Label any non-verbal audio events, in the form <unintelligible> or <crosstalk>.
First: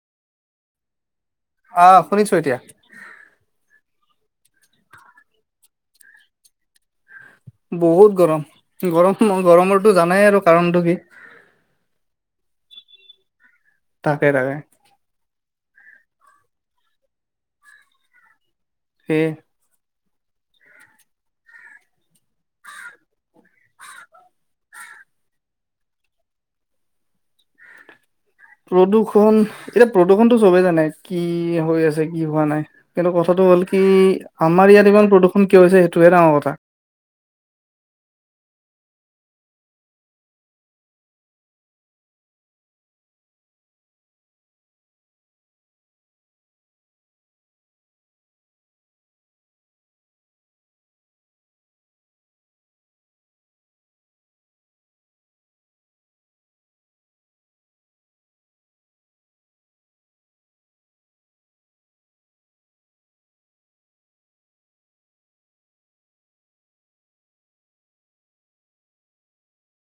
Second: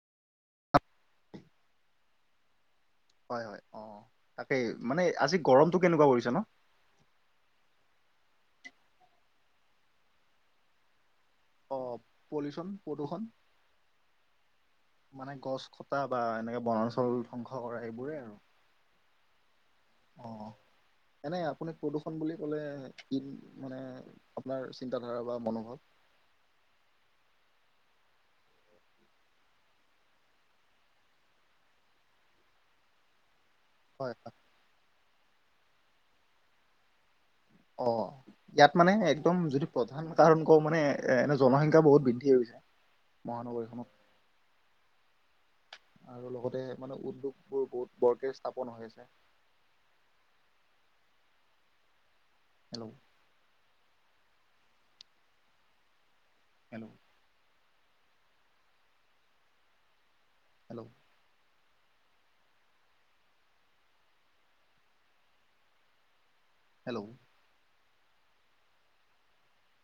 অ শুনিছো এতিয়া হয় হয় অ তাকেই মানে আজি গৰমটো কেনেকুৱা পৰিছে ন বহুত গৰম গৰম গৰমৰটো জানাই আৰু কাৰণটো কি দখন <unintelligible> তাকে তাকে মানে গছ কটা বা এনেকে বনাঞ্চল ধ্বংস কৰা এইবোৰে আৰু সেই অ এনে আপুনি প্ৰদূৰষণ বুলি ক'লে কি মানে আপোনাৰ চিন্ত ধাৰা বা মনোভাৱ <unintelligible> <inaudible> প্ৰদূৰ্ষণ এতিয়া প্ৰদূৰ্ষণতটো চবে জানে কি হৈ আছে কি হোৱা নাই কিন্তু কথাটো হ'ল কি কি হয় হয় আমাৰ ইয়াত ইমান প্ৰদূষণ কিয় হৈছে সেইটোহে ডাঙৰ কথা অ ইয়াত মানে একদম যদি প্ৰধান কাৰণ কওঁ মানে এ এনে জনসংখ্যা বহুত বৃদ্ধি গৈছে মহানগৰীখনত আৰু লগতে মানে উদ্যোগবোৰ বহুত বৰকে স্থাপন হৈ আছে <unintelligible> <inaudible> হেল্ল' হেল্ল' হেল্ল' হেল্ল'